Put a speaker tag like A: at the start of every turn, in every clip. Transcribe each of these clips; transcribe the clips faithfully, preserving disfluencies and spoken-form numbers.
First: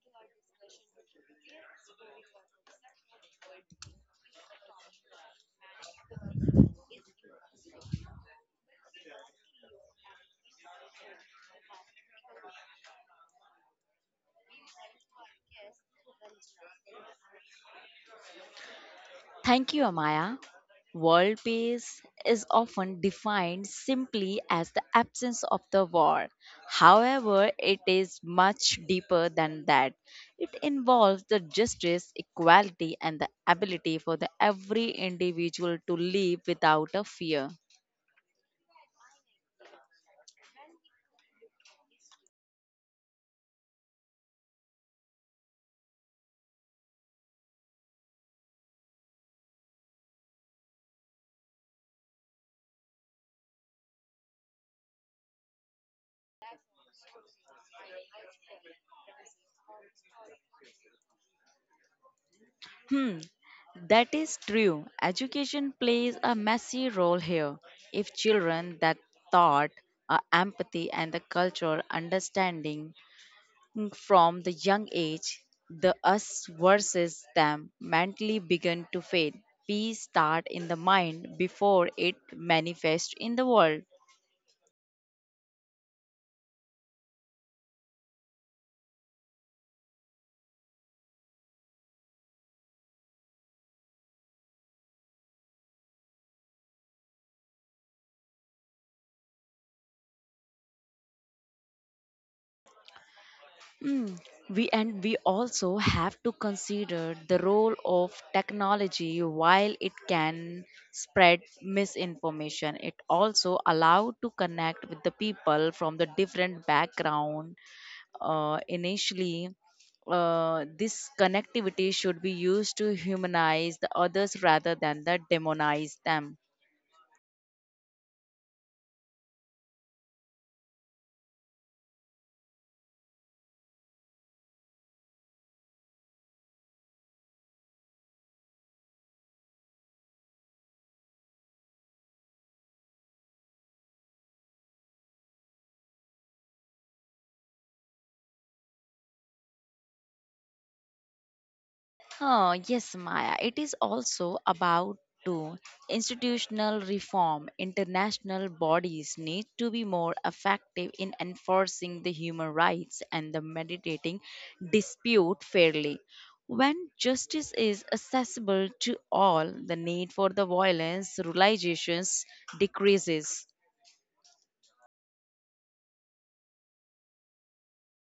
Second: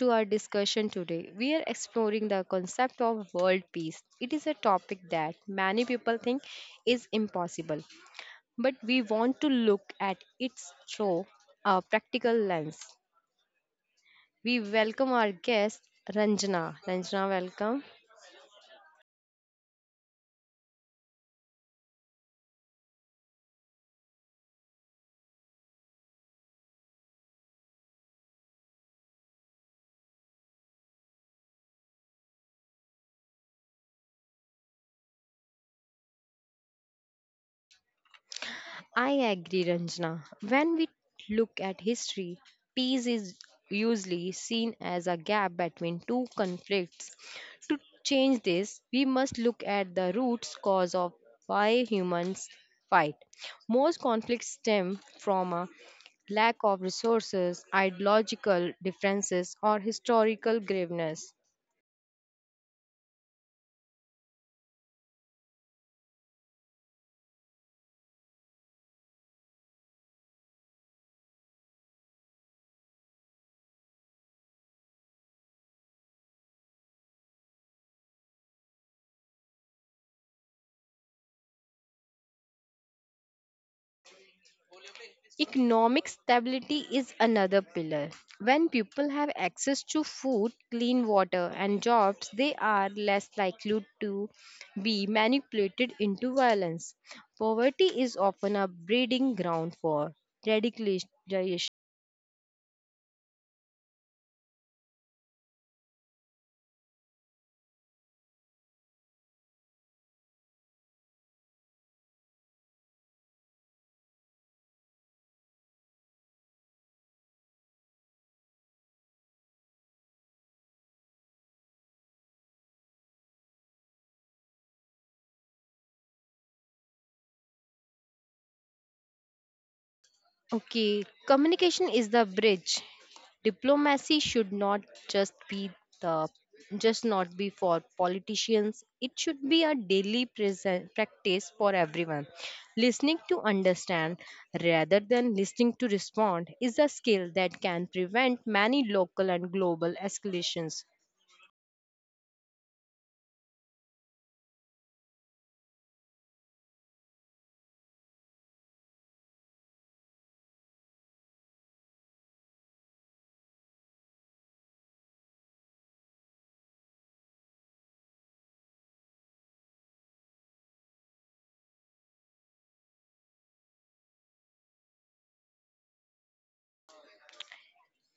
A: to our discussion today. We are exploring the concept of world peace. It is a topic that many people think is impossible, but we want to look at it through a practical lens. We welcome our guest, Ranjana. Ranjana, welcome.
B: Thank you, Amaya. World peace is often defined simply as the absence of the war. However, it is much deeper than that. It involves the justice, equality, and the ability for the every individual to live without a fear.
A: I agree, Ranjana. When we look at history, peace is usually seen as a gap between two conflicts. To change this, we must look at the roots cause of why humans fight. Most conflicts stem from a lack of resources, ideological differences, or historical graveness.
B: Hmm, that is true. Education plays a messy role here. If children that thought, uh, empathy, and the cultural understanding from the young age, the us versus them mentally begin to fade. Peace start in the mind before it manifests in the world.
A: Economic stability is another pillar. When people have access to food, clean water, and jobs, they are less likely to be manipulated into violence. Poverty is often a breeding ground for radicalization.
B: Mm. We and we also have to consider the role of technology while it can spread misinformation. It also allow to connect with the people from the different background uh, initially uh, this connectivity should be used to humanize the others rather than the demonize them.
A: Okay, communication is the bridge. Diplomacy should not just be the just not be for politicians. It should be a daily present practice for everyone. Listening to understand rather than listening to respond is a skill that can prevent many local and global escalations.
B: Oh, yes, Maya. It is also about to institutional reform. International bodies need to be more effective in enforcing the human rights and the mediating dispute fairly. When justice is accessible to all, the need for the violence realizations decreases.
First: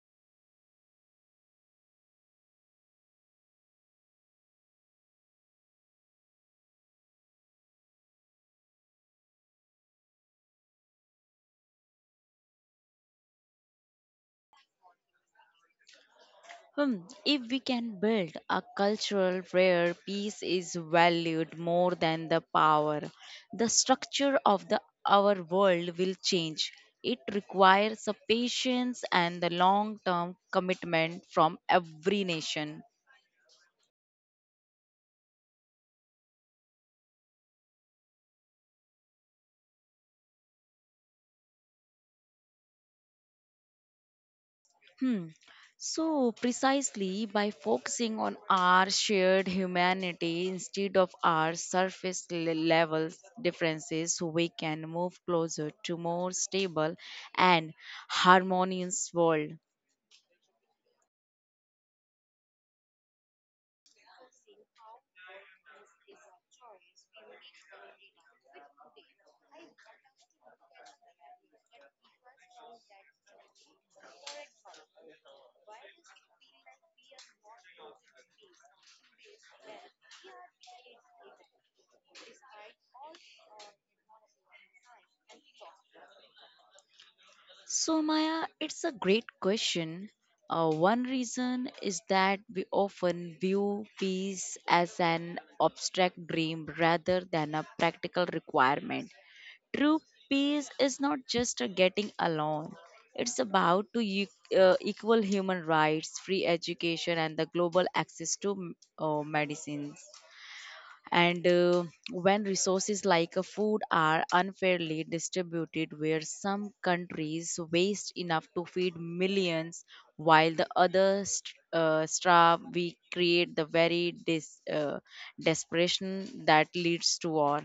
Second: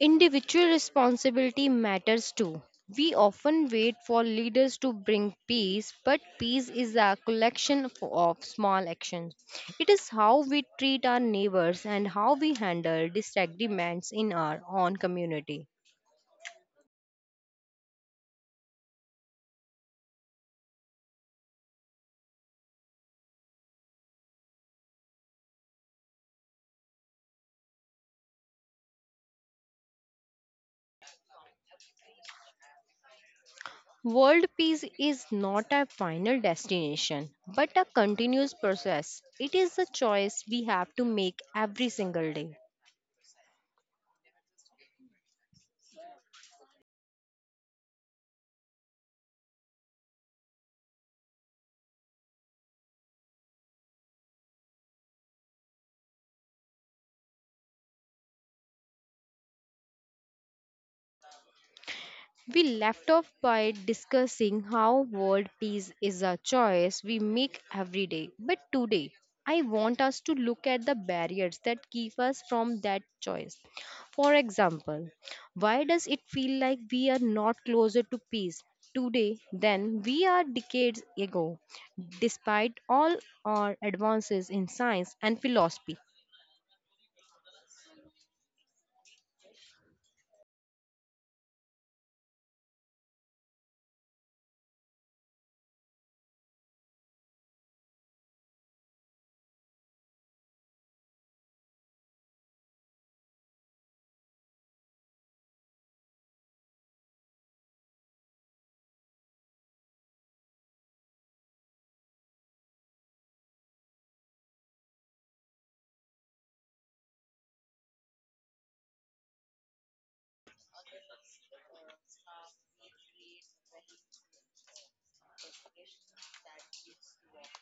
A: Individual responsibility matters too. We often wait for leaders to bring peace, but peace is a collection of of small actions. It is how we treat our neighbors and how we handle disagreements in our own community.
B: Hmm, if we can build a culture where peace is valued more than the power, the structure of the our world will change. It requires a patience and the long-term commitment from every nation.
A: World peace is not a final destination, but a continuous process. It is a choice we have to make every single day.
B: Hmm. So, precisely by focusing on our shared humanity instead of our surface le- level differences, we can move closer to more stable and harmonious world.
A: We left off by discussing how world peace is a choice we make every day. But today, I want us to look at the barriers that keep us from that choice. For example, why does it feel like we are not closer to peace today than we are decades ago, despite all our advances in science and philosophy?
B: So, Maya, it's a great question. Uh, one reason is that we often view peace as an abstract dream rather than a practical requirement. True peace is not just a getting along. It's about to e- uh, equal human rights, free education, and the global access to m- uh, medicines. And uh, when resources like uh, food are unfairly distributed, where some countries waste enough to feed millions while the others uh, starve, we create the very dis- uh, desperation that leads to war.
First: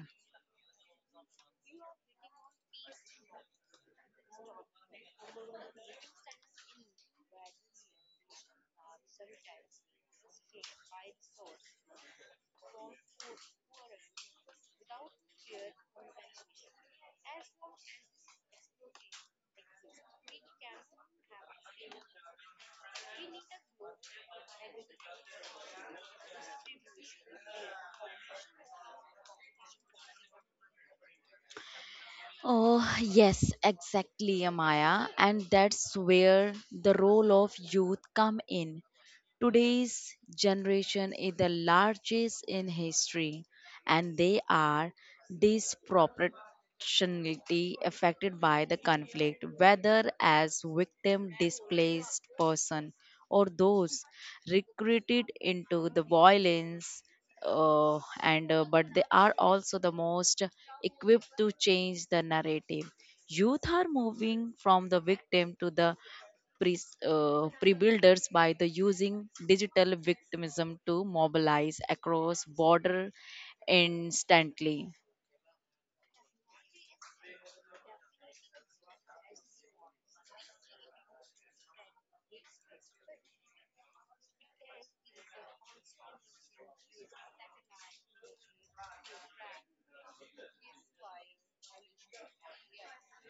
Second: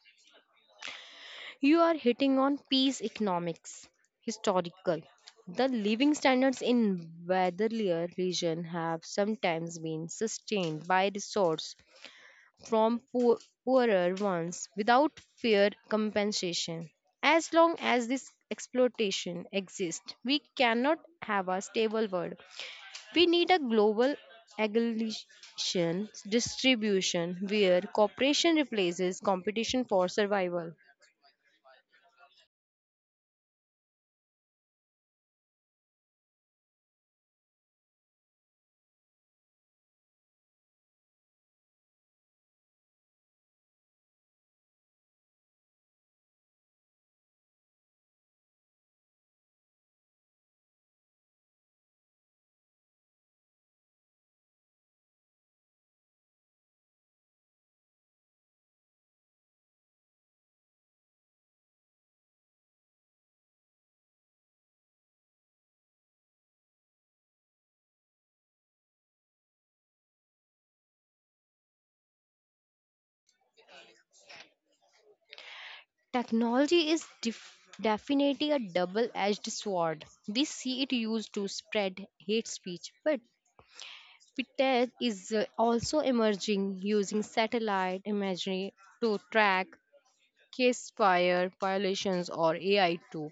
A: You are hitting on peace economics, historical. The living standards in Weatherlier region have sometimes been sustained by resource from poor, poorer ones without fair compensation. As long as this exploitation exists, we cannot have a stable world. We need a global aggregation distribution where cooperation replaces competition for survival.
B: Oh, yes, exactly, Amaya. And that's where the role of youth come in. Today's generation is the largest in history, and they are disproportionately affected by the conflict, whether as victim, displaced person, or those recruited into the violence. Uh, and uh, but they are also the most equipped to change the narrative. Youth are moving from the victim to the pre uh, builders by the using digital victimism to mobilize across border instantly.
A: Technology is def- definitely a double edged sword. We see it used to spread hate speech, but Fitech is uh, also emerging, using satellite imagery to track case fire violations, or A I too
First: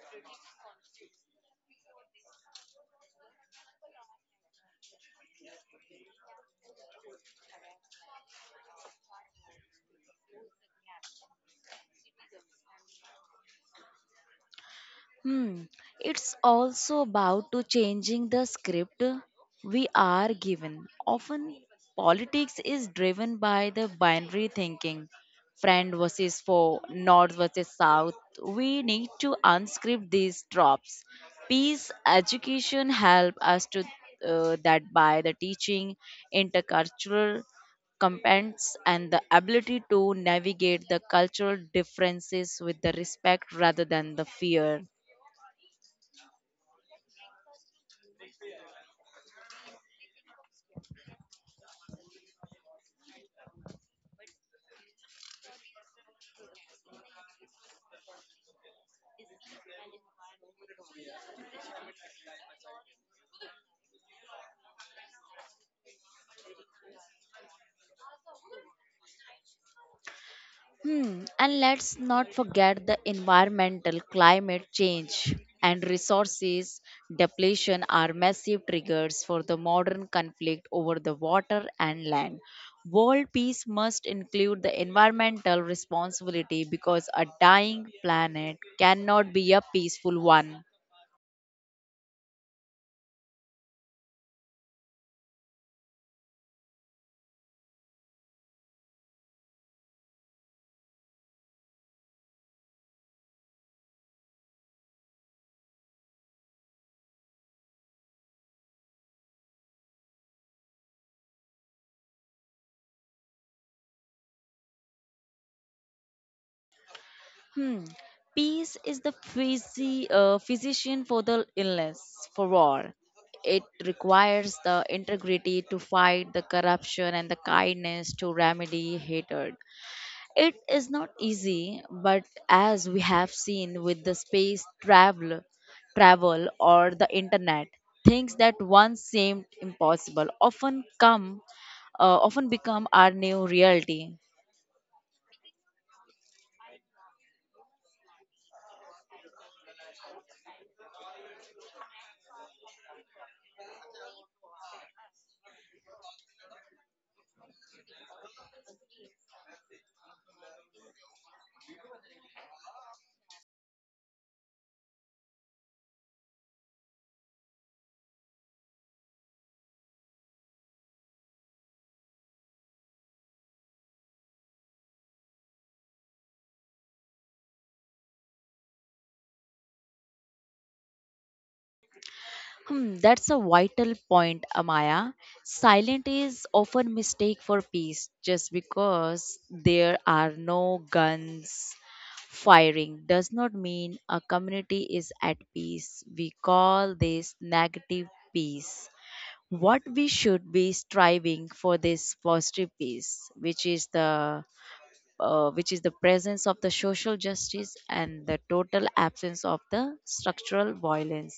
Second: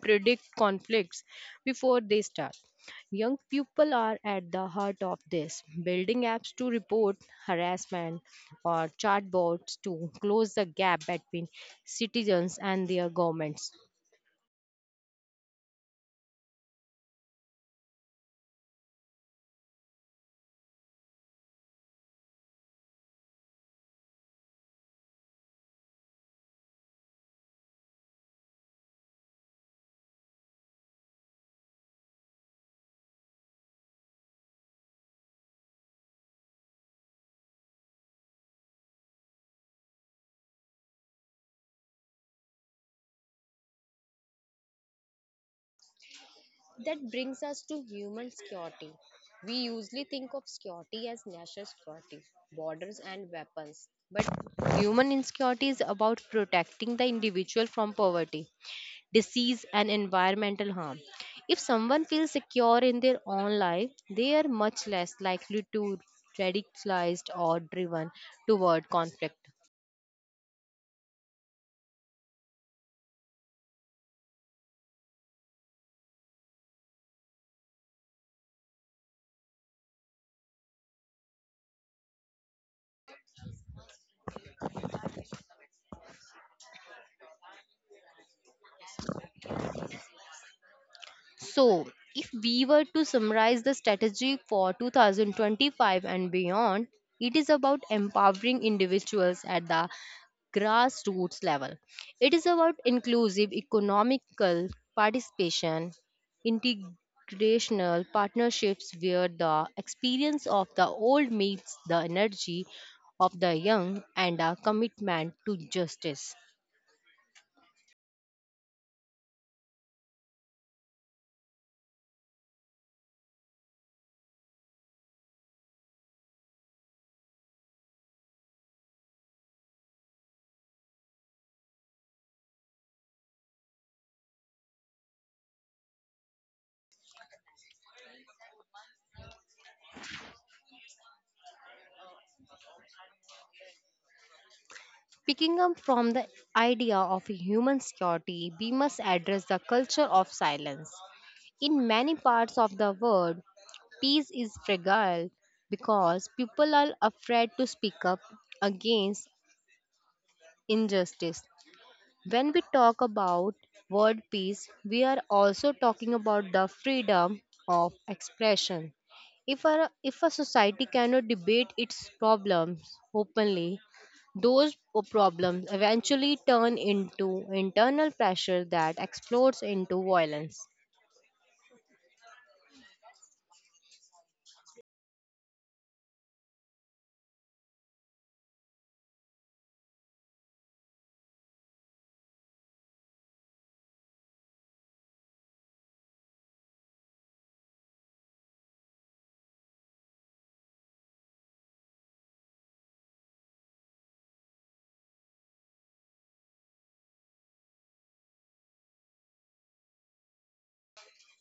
A: predict conflicts before they start. Young people are at the heart of this, building apps to report harassment or chatbots to close the gap between citizens and their governments.
B: Hmm. It's also about to changing the script we are given. Often politics is driven by the binary thinking. Friend versus foe, north versus south. We need to unscript these tropes. Peace education help us to uh, that by the teaching intercultural competence and the ability to navigate the cultural differences with the respect rather than the fear.
A: That brings us to human security. We usually think of security as national security, borders, and weapons. But human insecurity is about protecting the individual from poverty, disease, and environmental harm. If someone feels secure in their own life, they are much less likely to radicalized or driven toward conflict.
B: Hmm, and let's not forget the environmental climate change and resources depletion are massive triggers for the modern conflict over the water and land. World peace must include the environmental responsibility because a dying planet cannot be a peaceful one.
A: So, if we were to summarize the strategy for twenty twenty-five and beyond, it is about empowering individuals at the grassroots level. It is about inclusive economical participation, integrational partnerships where the experience of the old meets the energy of the young, and a commitment to justice.
B: Hmm. Peace is the physi- uh, physician for the illness, for war. It requires the integrity to fight the corruption and the kindness to remedy hatred. It is not easy, but as we have seen with the space travel, travel or the internet, things that once seemed impossible often come, uh, often become our new reality.
A: Picking up from the idea of human security, we must address the culture of silence. In many parts of the world, peace is fragile because people are afraid to speak up against injustice. When we talk about world peace, we are also talking about the freedom of expression. If a, if a society cannot debate its problems openly, those p- problems eventually turn into internal pressure that explodes into violence.
B: Hmm, that's a vital point, Amaya. Silent is often mistake for peace just because there are no guns firing does not mean a community is at peace. We call this negative peace. What we should be striving for this positive peace, which is the uh, which is the presence of the social justice and the total absence of the structural violence.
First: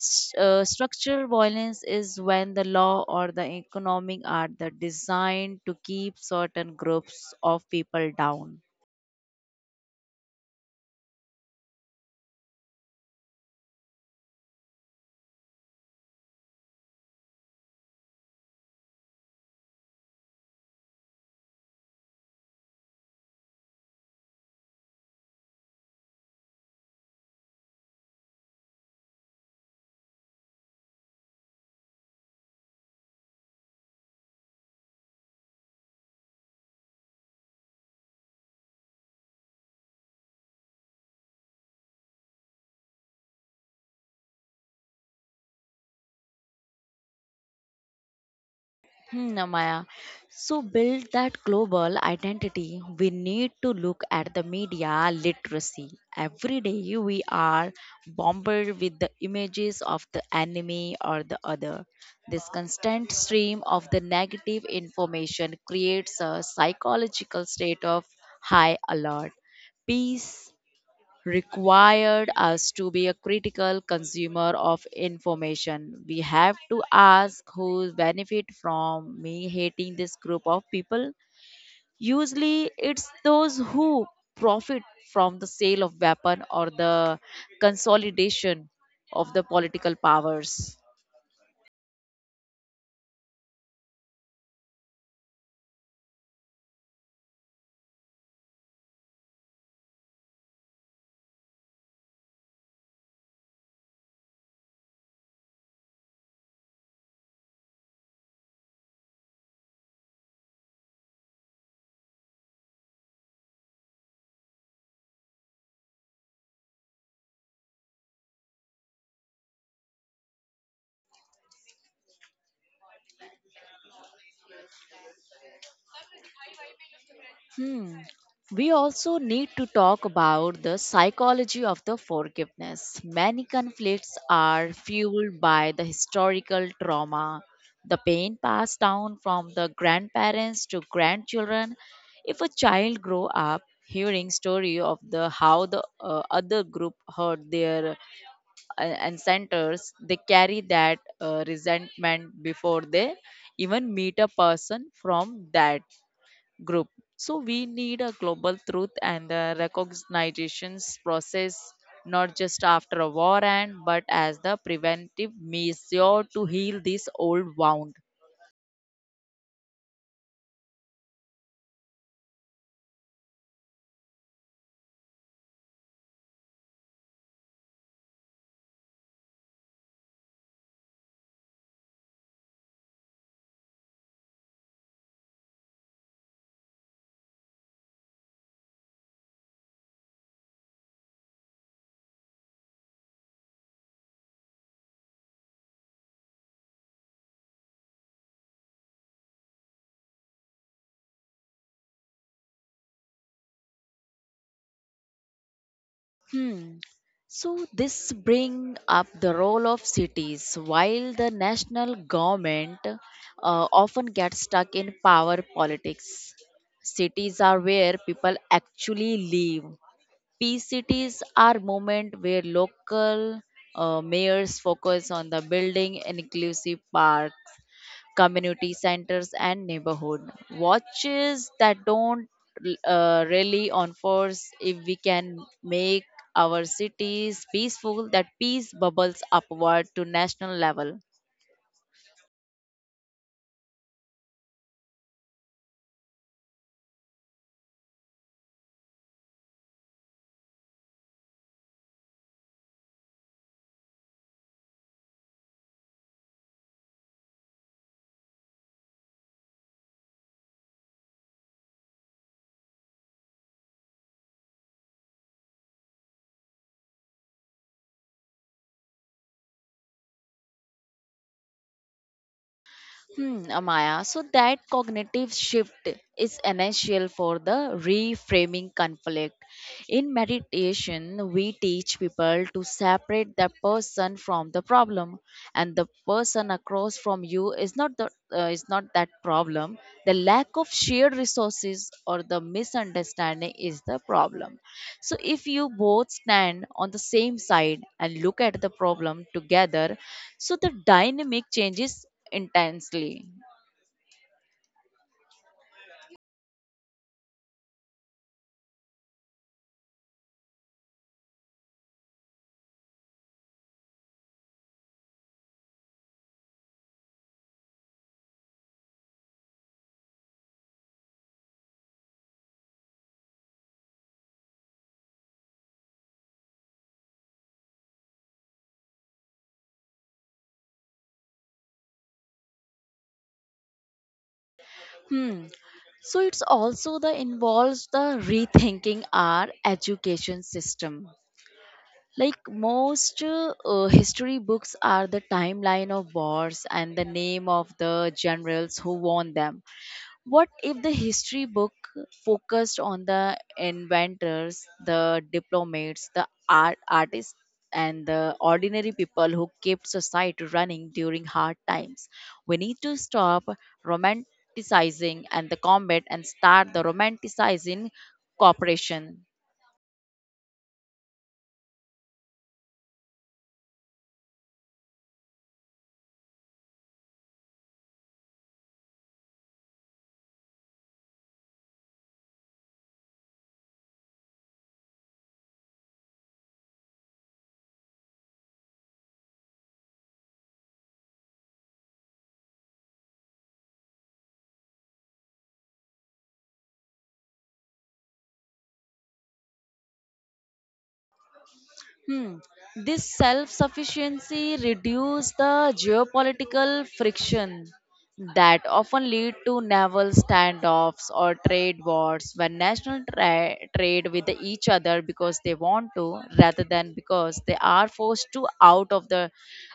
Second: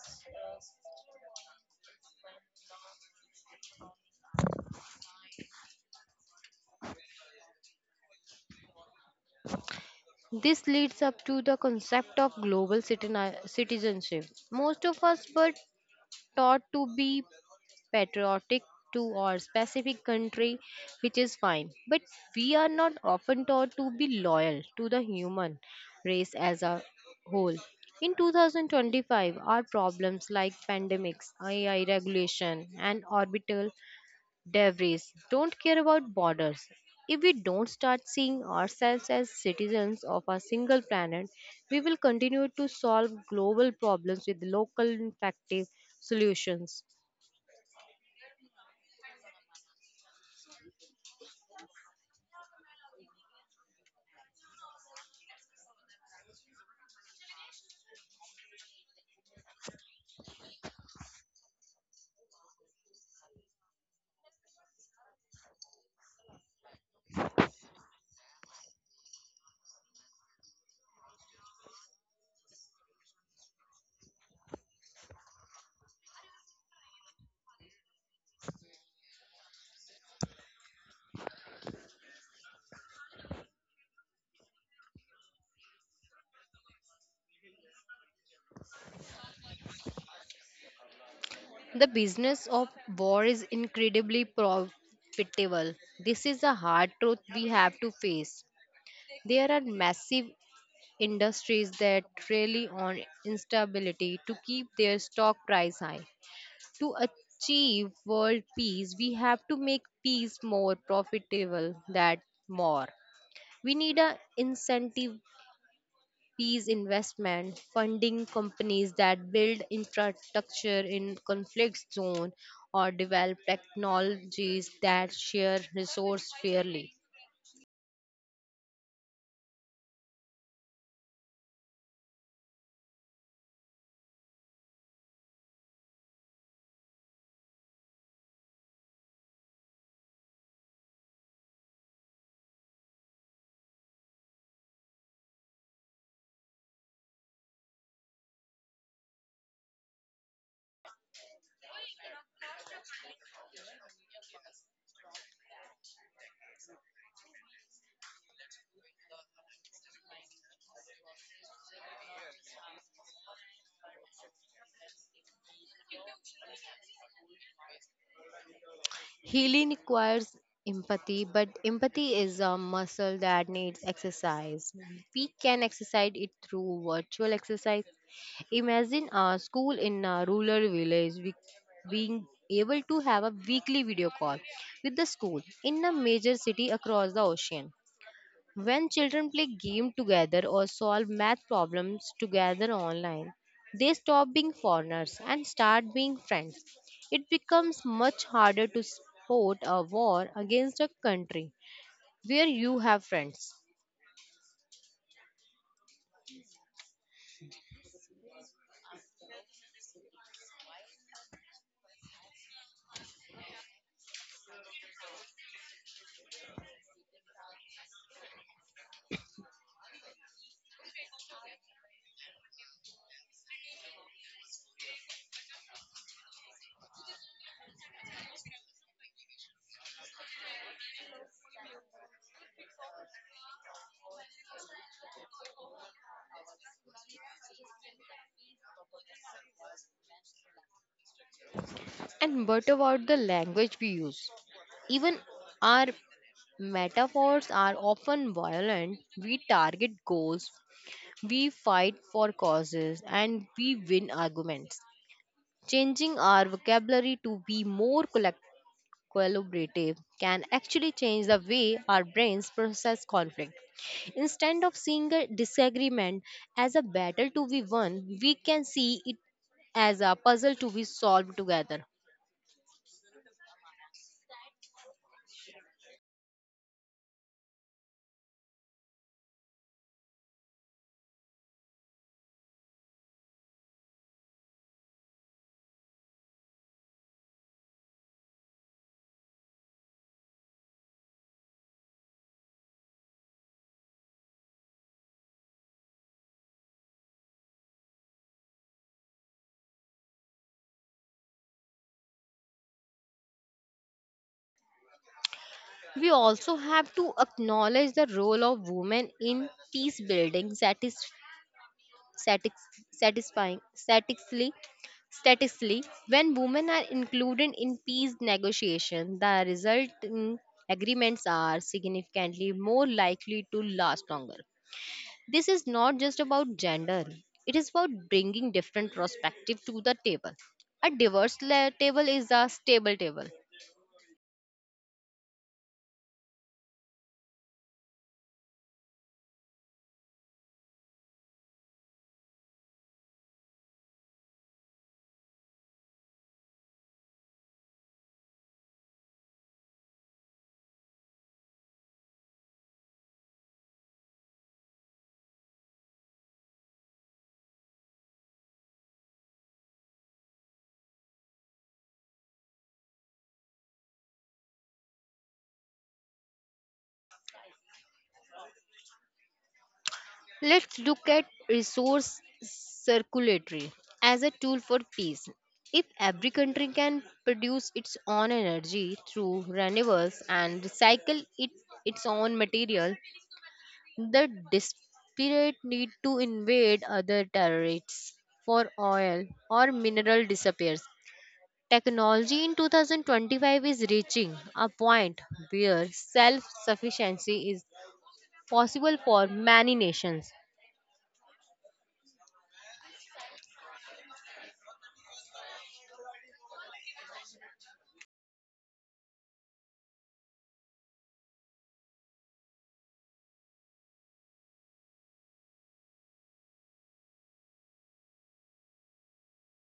B: S- uh, structural violence is when the law or the economic are the designed to keep certain groups of people down.
A: This leads up to the concept of global citizen- citizenship. Most of us were taught to be patriotic to our specific country, which is fine. But we are not often taught to be loyal to the human race as a whole. In twenty twenty-five, our problems like pandemics, A I regulation, and orbital debris don't care about borders. If we don't start seeing ourselves as citizens of a single planet, we will continue to solve global problems with local effective solutions.
B: Hmm, Amaya. So build that global identity. We need to look at the media literacy. Every day we are bombarded with the images of the enemy or the other. This constant stream of the negative information creates a psychological state of high alert. Peace required us to be a critical consumer of information. We have to ask who benefit from me hating this group of people. Usually it's those who profit from the sale of weapon or the consolidation of the political powers.
A: The business of war is incredibly profitable. This is a hard truth we have to face. There are massive industries that rely on instability to keep their stock price high. To achieve world peace, we have to make peace more profitable than war. We need an incentive peace investment, funding companies that build infrastructure in conflict zone or develop technologies that share resource fairly.
B: Hmm. We also need to talk about the psychology of the forgiveness. Many conflicts are fueled by the historical trauma, the pain passed down from the grandparents to grandchildren. If a child grow up hearing story of the how the uh, other group hurt their uh, ancestors, they carry that uh, resentment before they even meet a person from that group. So we need a global truth and the recognitions process not just after a war end but as the preventive measure to heal this old wound.
A: Healing requires empathy, but empathy is a muscle that needs exercise. We can exercise it through virtual exercise. Imagine a school in a rural village we- being able to have a weekly video call with the school in a major city across the ocean. When children play game together or solve math problems together online, they stop being foreigners and start being friends. It becomes much harder to support a war against a country where you have friends.
B: Hmm. So this bring up the role of cities. While the national government uh, often gets stuck in power politics, cities are where people actually live. Peace cities are movement where local uh, mayors focus on the building inclusive parks, community centers, and neighborhood watches that don't uh, rely on force. If we can make our cities peaceful, that peace bubbles upward to national level.
A: And what about the language we use? Even our metaphors are often violent. We target goals, we fight for causes, and we win arguments. Changing our vocabulary to be more collect- collaborative can actually change the way our brains process conflict. Instead of seeing a disagreement as a battle to be won, we can see it as a puzzle to be solved together.
B: Hmm, Amaya, so that cognitive shift is essential for the reframing conflict. In meditation, we teach people to separate the person from the problem, and the person across from you is not the uh, is not that problem. The lack of shared resources or the misunderstanding is the problem. So, if you both stand on the same side and look at the problem together, so the dynamic changes intensely.
A: We also have to acknowledge the role of women in peace building satis- satis- satisfying, statistically statistically when women are included in peace negotiations, the resulting agreements are significantly more likely to last longer. This is not just about gender, it is about bringing different perspectives to the table. A diverse la- table is a stable table.
B: Hmm. So, it's also the involves the rethinking our education system. Like most uh, uh, history books are the timeline of wars and the name of the generals who won them. What if the history book focused on the inventors, the diplomats, the art artists, and the ordinary people who kept society running during hard times? We need to stop romanticizing and the combat and start the romanticizing cooperation.
A: Let's look at resource circulatory as a tool for peace. If every country can produce its own energy through renewables and recycle it, its own material, the desperate need to invade other territories for oil or mineral disappears. Technology in twenty twenty-five is reaching a point where self sufficiency is possible for many nations.
B: Hmm. This self sufficiency reduced the geopolitical friction that often lead to naval standoffs or trade wars when national tra- trade with each other because they want to rather than because they are forced to out of the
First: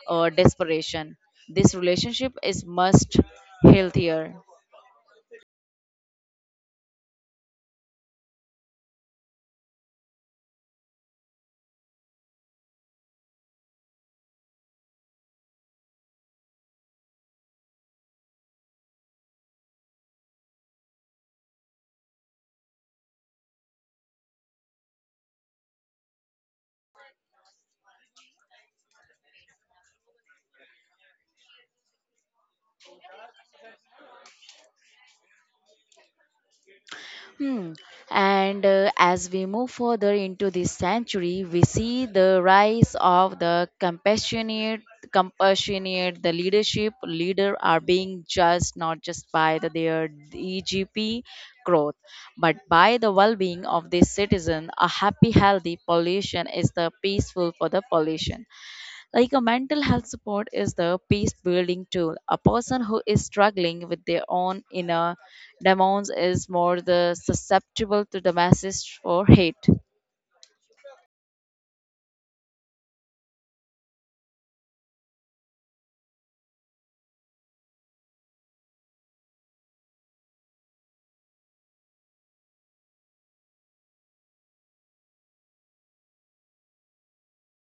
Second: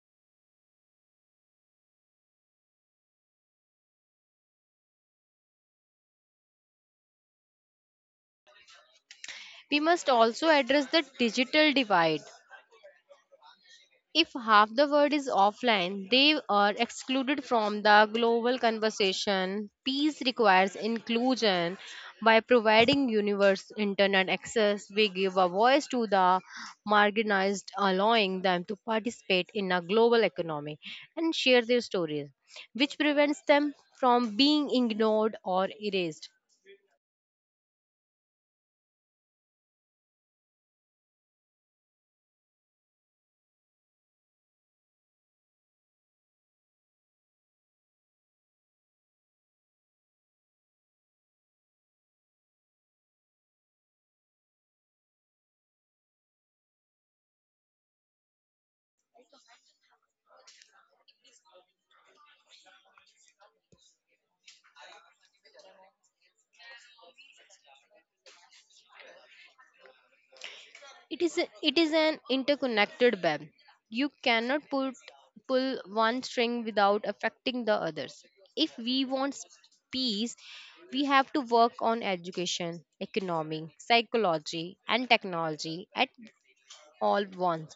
B: uh, desperation. This relationship is much healthier.
A: We must also address the digital divide. If half the world is offline, they are excluded from the global conversation. Peace requires inclusion. By providing universe internet access, we give a voice to the marginalized, allowing them to participate in a global economy and share their stories, which prevents them from being ignored or erased.
B: Hmm. And uh, as we move further into this century, we see the rise of the compassionate, compassionate, the leadership leader are being judged not just by the, their E G P growth, but by the well-being of the citizen. A happy, healthy pollution is the peaceful for the pollution. Like a mental health support is the peace building tool. A person who is struggling with their own inner demons is more the susceptible to the message or hate.
A: It is a, it is an interconnected web. You cannot put pull one string without affecting the others. If we want s- peace, we have to work on education, economy, psychology, and technology at all once.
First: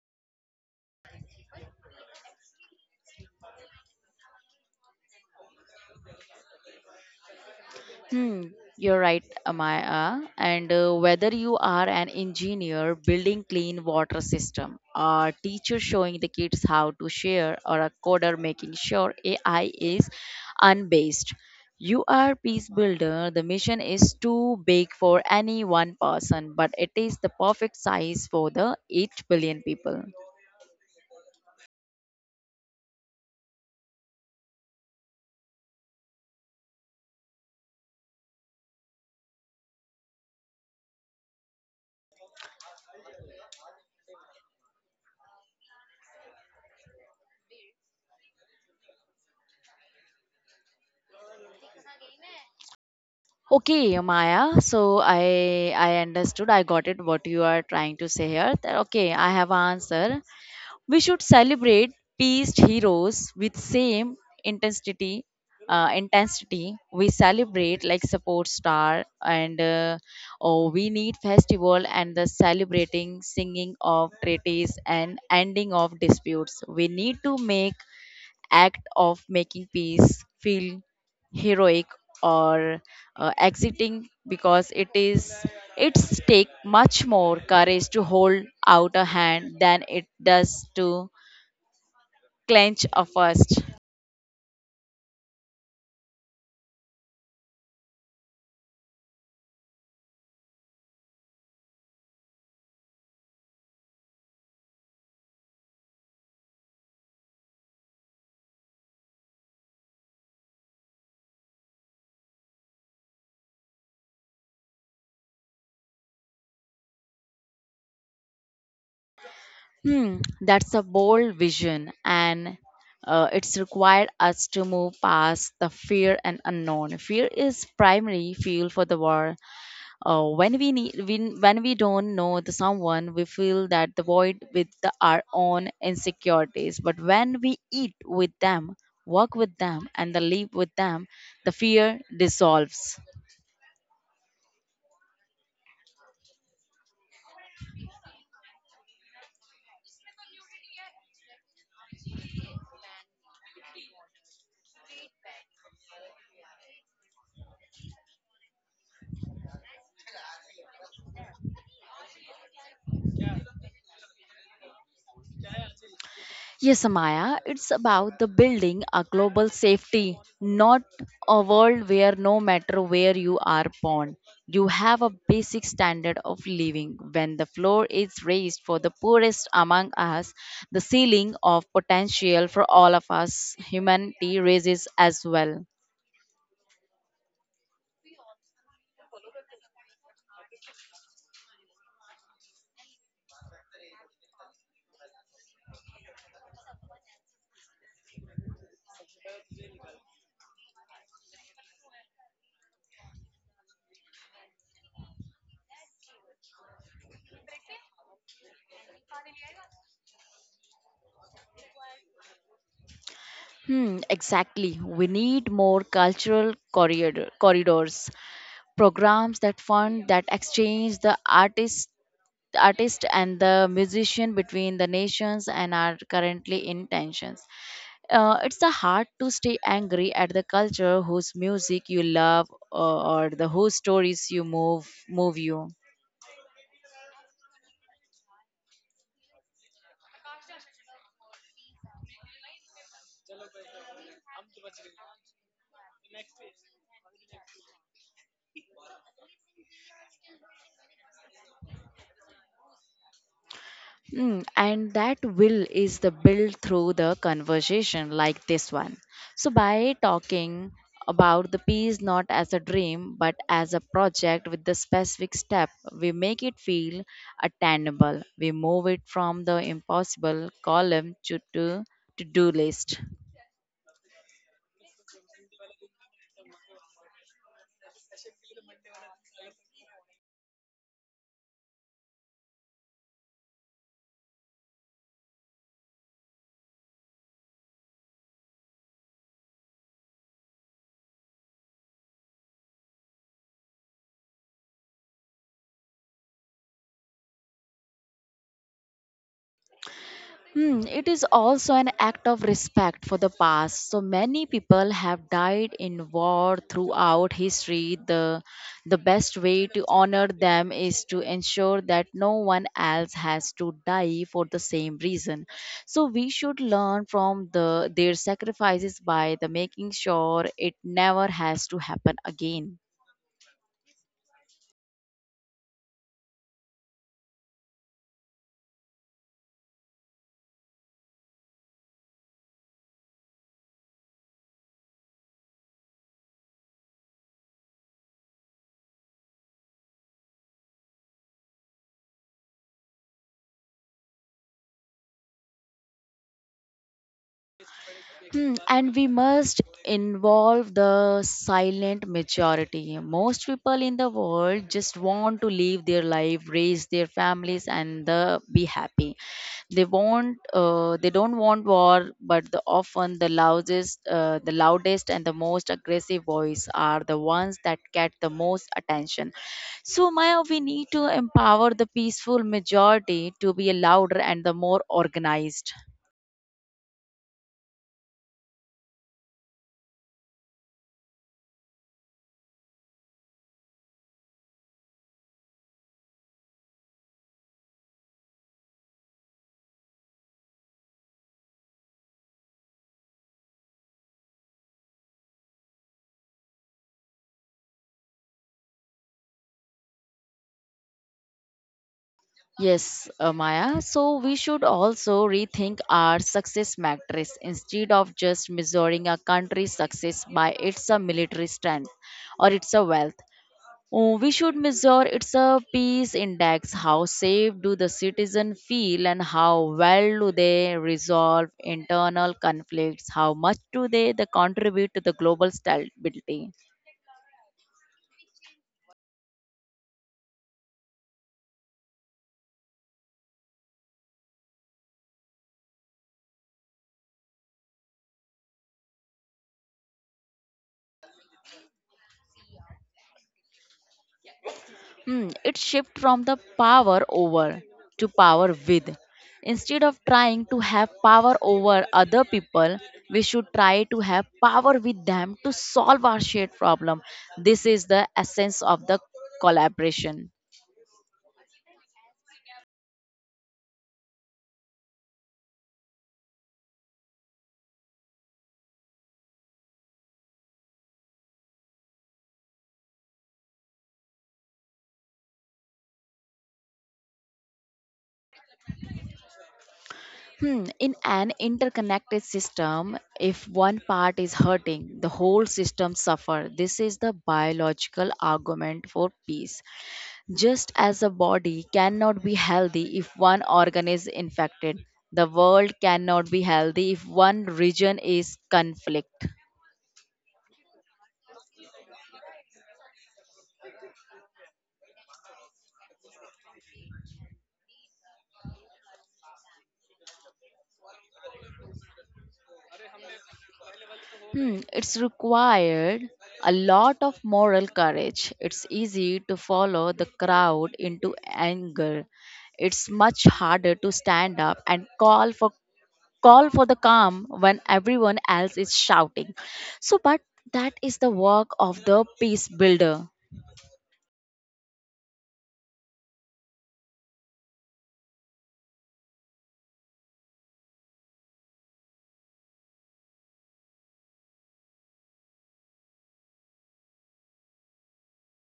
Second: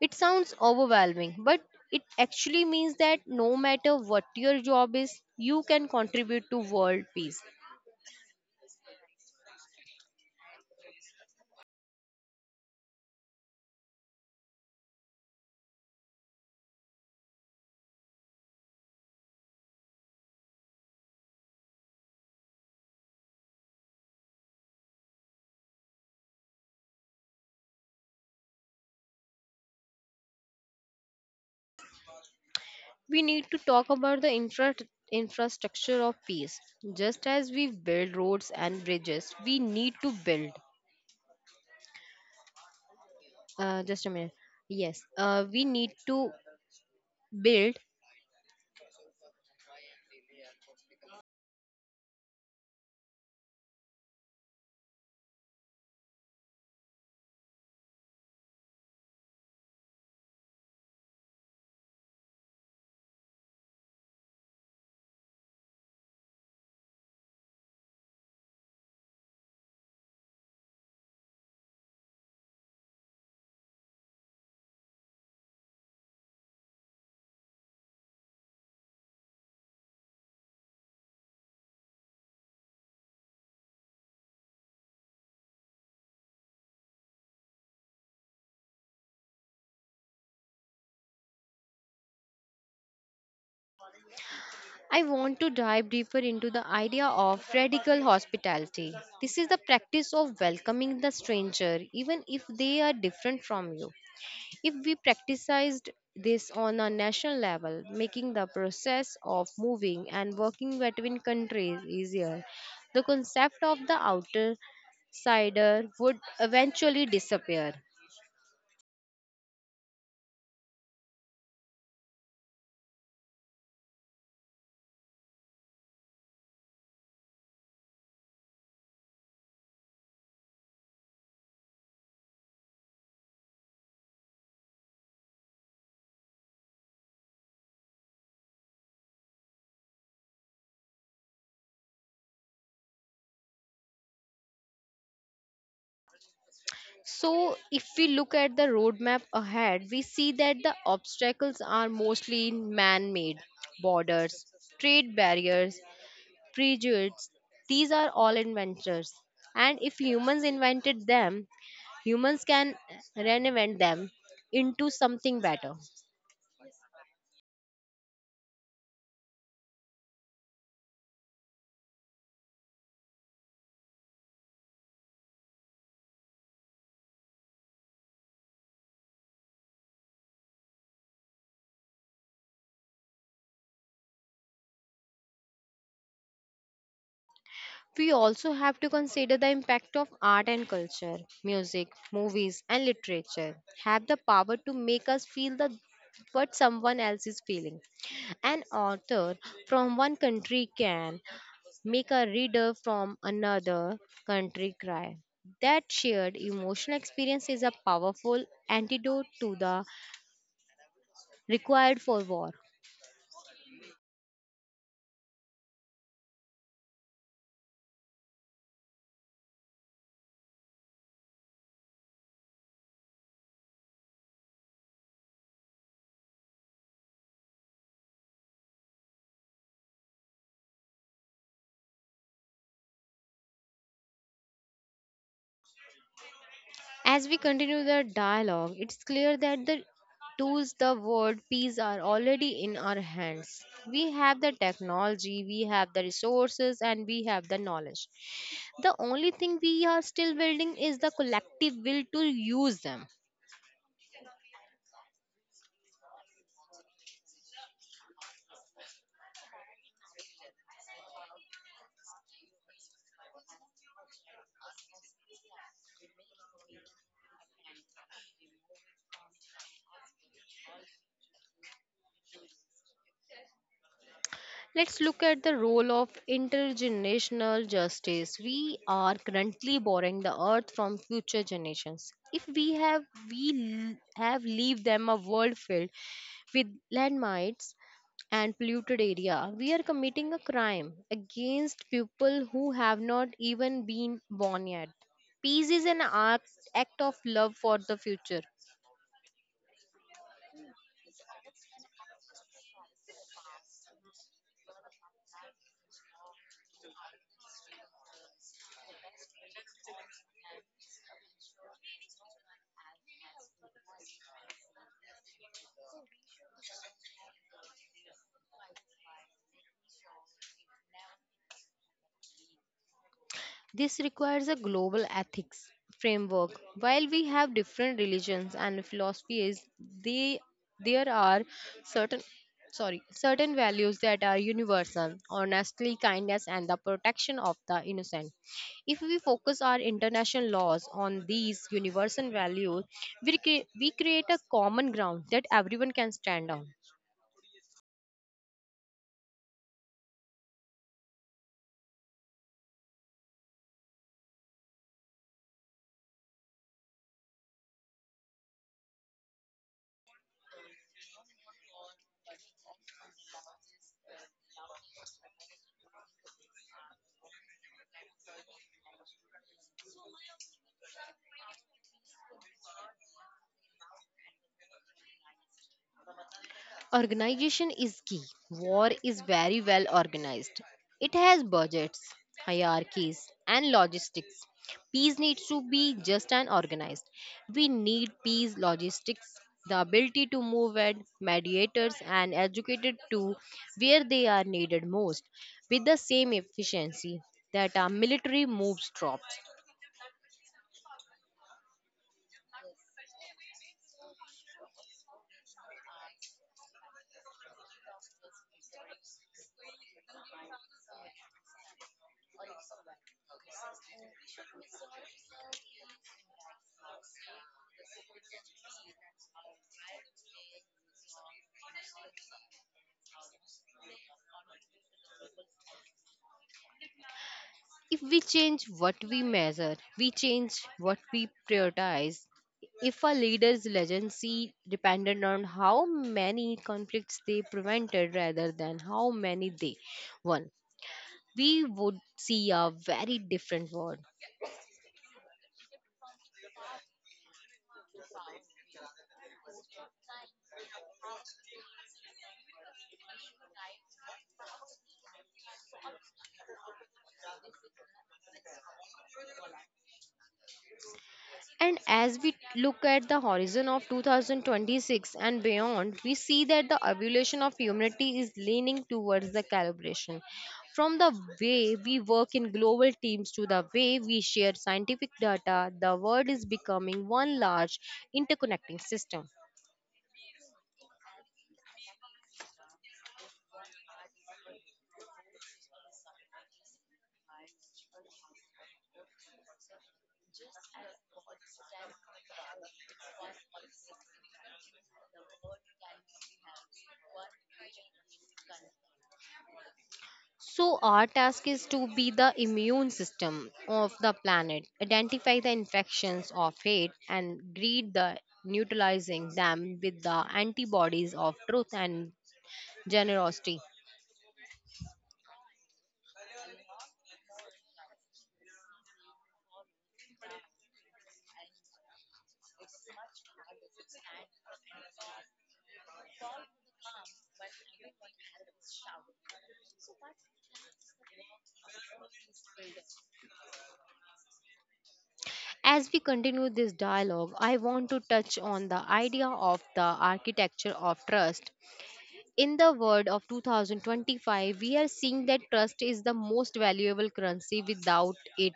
A: It sounds overwhelming, but it actually means that no matter what your job is, you can contribute to world peace.
B: Hmm, you're right, Amaya. And uh, whether you are an engineer building clean water system, a teacher showing the kids how to share, or a coder making sure A I is unbased, you are peace builder. The mission is too big for any one person, but it is the perfect size for the eight billion people.
A: We need to talk about the infra- infrastructure of peace. Just as we build roads and bridges, we need to build. Uh, just a minute. Yes, uh, we need to build.
B: Okay, Maya. So I I understood. I got it. What you are trying to say here. That- Okay, I have answer. We should celebrate past heroes with same intensity uh, intensity we celebrate like support star and uh, oh, we need festival and the celebrating singing of treaties and ending of disputes we need to make act of making peace feel heroic or uh, exiting because it is it's take much more courage to hold out a hand than it does to clench a first.
A: I want to dive deeper into the idea of radical hospitality. This is the practice of welcoming the stranger, even if they are different from you. If we practiced this on a national level, making the process of moving and working between countries easier, the concept of the outer cider would eventually disappear.
B: Hmm, that's a bold vision, and uh, it's required us to move past the fear and unknown. Fear is primary fuel for the war. Uh, when we need, when, when we don't know the someone, we fill that the void with the, our own insecurities. But when we eat with them, work with them, and the live with them, the fear dissolves.
A: So, if we look at the roadmap ahead, we see that the obstacles are mostly man made, borders, trade barriers, prejudice, these are all inventors. And if humans invented them, humans can reinvent them into something better.
B: Yes, Amaya, it's about the building a global safety, not a world where no matter where you are born, you have a basic standard of living. When the floor is raised for the poorest among us, the ceiling of potential for all of us, humanity, raises as well.
A: We also have to consider the impact of art and culture. Music, movies, and literature have the power to make us feel the what someone else is feeling. An author from one country can make a reader from another country cry. That shared emotional experience is a powerful antidote to the required for war.
B: Hmm, exactly. We need more cultural corridor, corridors, programs that fund, that exchange the artists artist and the musician between the nations and are currently in tensions. Uh, it's a hard to stay angry at the culture whose music you love uh, or the whose stories you move move you.
A: As we continue the dialogue, it's clear that the tools, the word peace are already in our hands. We have the technology, we have the resources, and we have the knowledge. The only thing we are still building is the collective will to use them.
B: Mm, and that will is the build through the conversation like this one. So by talking about the peace not as a dream but as a project with the specific step, we make it feel attainable. We move it from the impossible column to to to do list.
A: Let's look at the role of intergenerational justice. We are currently borrowing the earth from future generations. If we have we l- have leave them a world filled with landmines and polluted area, we are committing a crime against people who have not even been born yet. Peace is an act, act of love for the future.
B: Hmm, it is also an act of respect for the past. So many people have died in war throughout history. The, the best way to honor them is to ensure that no one else has to die for the same reason. So we should learn from the, their sacrifices by the making sure it never has to happen again.
A: This requires a global ethics framework. While we have different religions and philosophies, they, there are certain sorry certain values that are universal, honestly, kindness and the protection of the innocent. If we focus our international laws on these universal values, we, cre- we create a common ground that everyone can stand on.
B: Hmm, and we must involve the silent majority. Most people in the world just want to live their life, raise their families, and uh, be happy. They want, uh, they don't want war, but the, often the loudest, uh, the loudest and the most aggressive voice are the ones that get the most attention. So, Maya, we need to empower the peaceful majority to be louder and the more organized.
A: Organization is key. War is very well organized. It has budgets, hierarchies, and logistics. Peace needs to be just and organized. We need peace logistics, the ability to move at mediators and educated to where they are needed most with the same efficiency that our military moves troops.
B: Yes, uh, Maya. So we should also rethink our success matrix instead of just measuring a country's success by its uh, military strength or its uh, wealth. Uh, we should measure its a peace index. How safe do the citizen feel, and how well do they resolve internal conflicts? How much do they, they contribute to the global stability?
A: If we change what we measure, we change what we prioritize. If a leader's legacy depended on how many conflicts they prevented rather than how many they won, we would see a very different world.
B: Mm, it shift from the power over to power with. Instead of trying to have power over other people, we should try to have power with them to solve our shared problem. This is the essence of the collaboration.
A: And as we look at the horizon of two thousand twenty-six and beyond, we see that the evolution of humanity is leaning towards the calibration. From the way we work in global teams to the way we share scientific data, the world is becoming one large interconnecting system.
B: Hmm, in an interconnected system, if one part is hurting, the whole system suffer. This is the biological argument for peace. Just as a body cannot be healthy if one organ is infected, the world cannot be healthy if one region is conflict.
A: So, our task is to be the immune system of the planet, identify the infections of hate, and greet the neutralizing them with the antibodies of truth and generosity.
B: Hmm, it's required a lot of moral courage. It's easy to follow the crowd into anger. It's much harder to stand up and call for call for the calm when everyone else is shouting. So but that is the work of the peace builder.
A: As we continue this dialogue, I want to touch on the idea of the architecture of trust. In the world of two thousand twenty-five, we are seeing that trust is the most valuable currency without it.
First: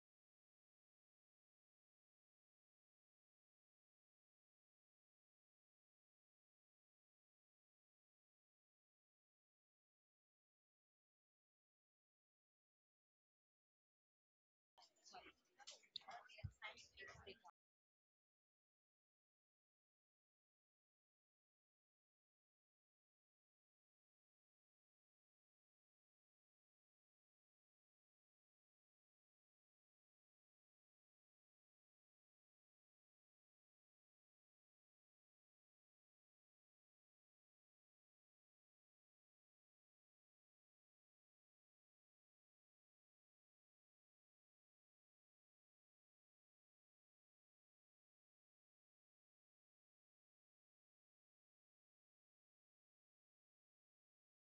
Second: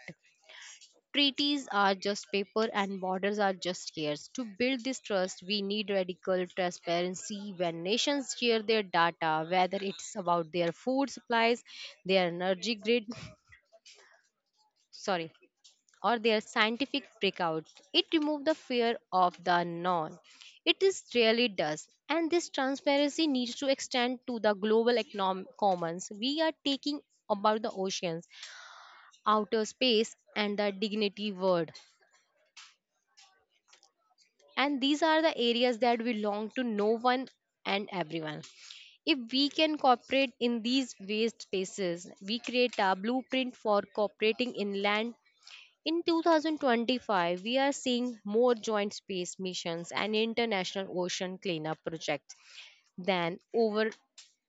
A: Treaties are just paper and borders are just years. To build this trust, we need radical transparency when nations share their data, whether it's about their food supplies, their energy grid, sorry or their scientific breakouts. It removes the fear of the unknown. It is really does. And this transparency needs to extend to the global economic commons. We are taking about the oceans, outer space, and the dignity world. And these are the areas that belong to no one and everyone. If we can cooperate in these waste spaces, we create a blueprint for cooperating in land. In twenty twenty-five, we are seeing more joint space missions and international ocean cleanup projects than over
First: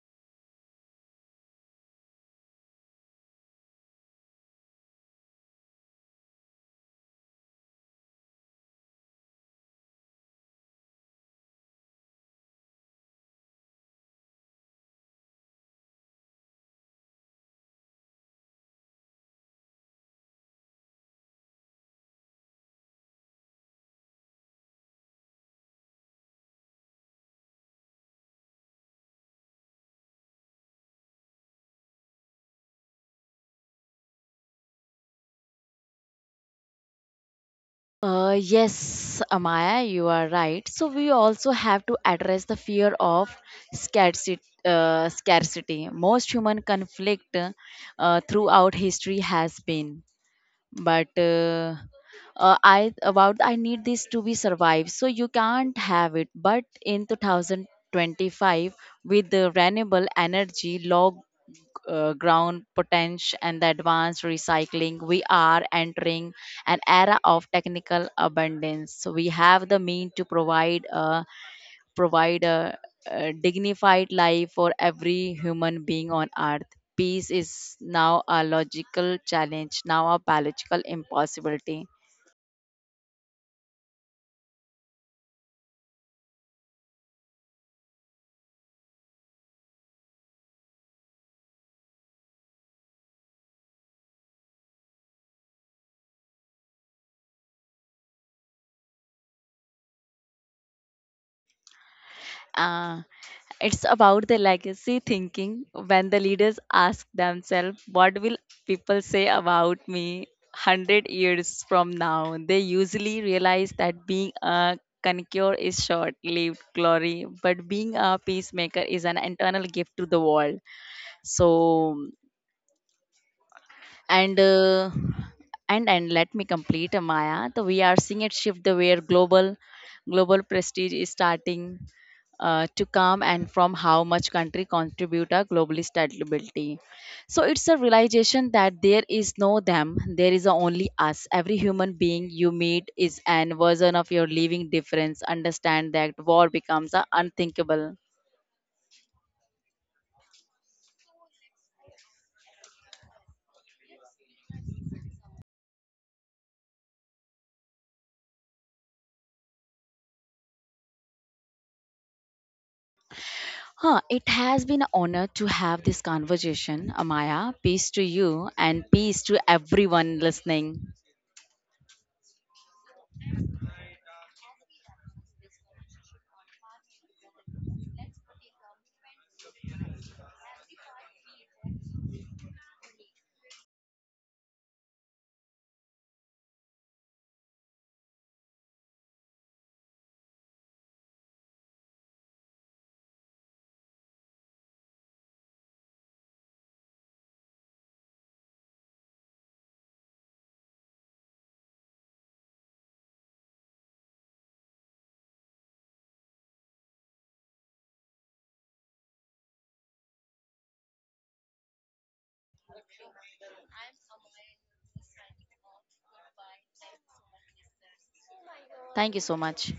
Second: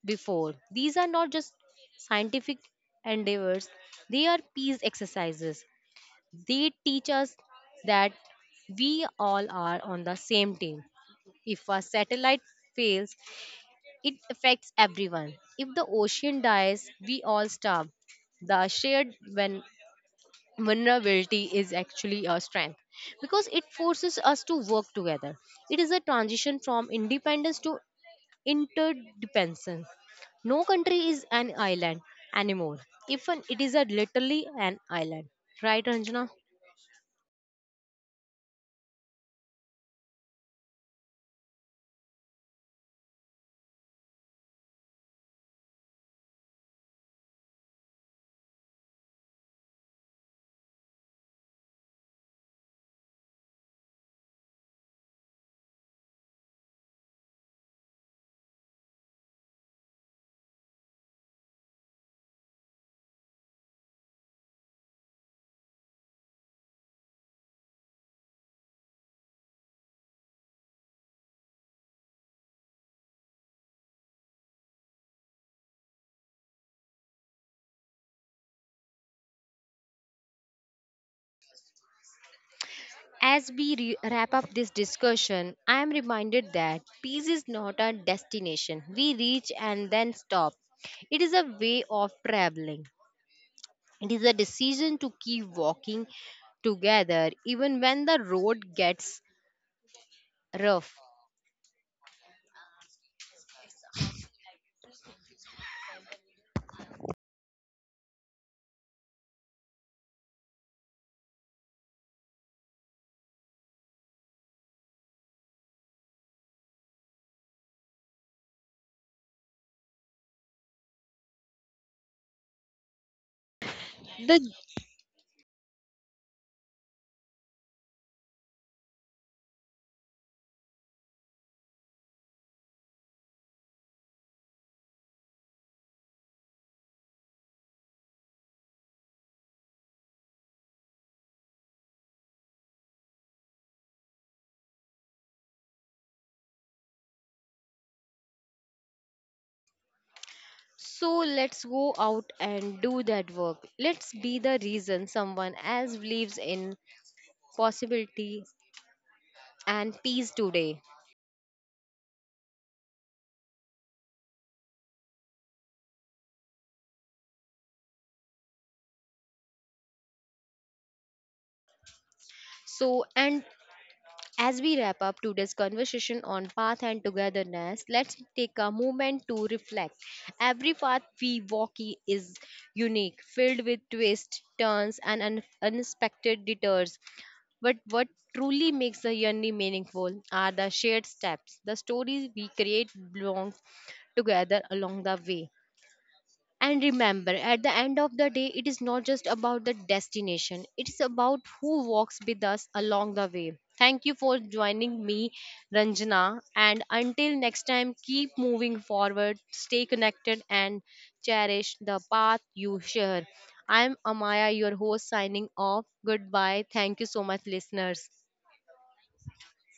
A: before. These are not just scientific endeavors, they are peace exercises. They teach us that we all are on the same team. If a satellite fails, it affects everyone. If the ocean dies, we all starve. The shared when vulnerability is actually a strength because it forces us to work together. It is a transition from independence to interdependence. No country is an island anymore. Even it is a literally an island. Right, Ranjana?
B: Uh, yes, Amaya, you are right. So we also have to address the fear of scarcity. Uh, scarcity. Most human conflict uh, throughout history has been, but uh, uh, I about I need this to be survived. So you can't have it. But in two thousand twenty-five, with the renewable energy, log uh, ground potential and the advanced recycling, we are entering an era of technical abundance. So, we have the mean to provide a provide a, a dignified life for every human being on earth. Peace is now a logical challenge, now a biological impossibility.
A: As we re- wrap up this discussion, I am reminded that peace is not a destination we reach and then stop. It is a way of traveling. It is a decision to keep walking together even when the road gets rough.
B: Uh, it's about the legacy thinking when the leaders ask themselves, what will people say about me one hundred years from now? They usually realize that being a conqueror is short lived glory, but being a peacemaker is an eternal gift to the world. So,
A: The
B: and uh, and and let me complete uh, Maya. So we are seeing it shift the where global global prestige is starting uh, to come and from how much country contribute a global stability. So it's a realization that there is no them, there is a only us. Every human being you meet is an version of your living difference. Understand that war becomes a unthinkable.
A: so let's go out and do that work. Let's be the reason someone else believes in possibility and peace today.
B: Huh, it has been an honor to have this conversation, Amaya. Peace to you and peace to everyone listening.
A: So and As we wrap up today's conversation on path and togetherness, let's take a moment to reflect. Every path we walk i- is unique, filled with twists, turns, and un- unexpected detours. But what truly makes the journey meaningful are the shared steps, the stories we create belong together along the way. And remember, at the end of the day, it is not just about the destination, it is about who walks with us along the way. Thank you for joining me, Ranjana. And until next time, keep moving forward, stay connected, and cherish the path you share. I'm Amaya, your host, signing off. Goodbye. Thank you so much, listeners.
B: Thank you so much.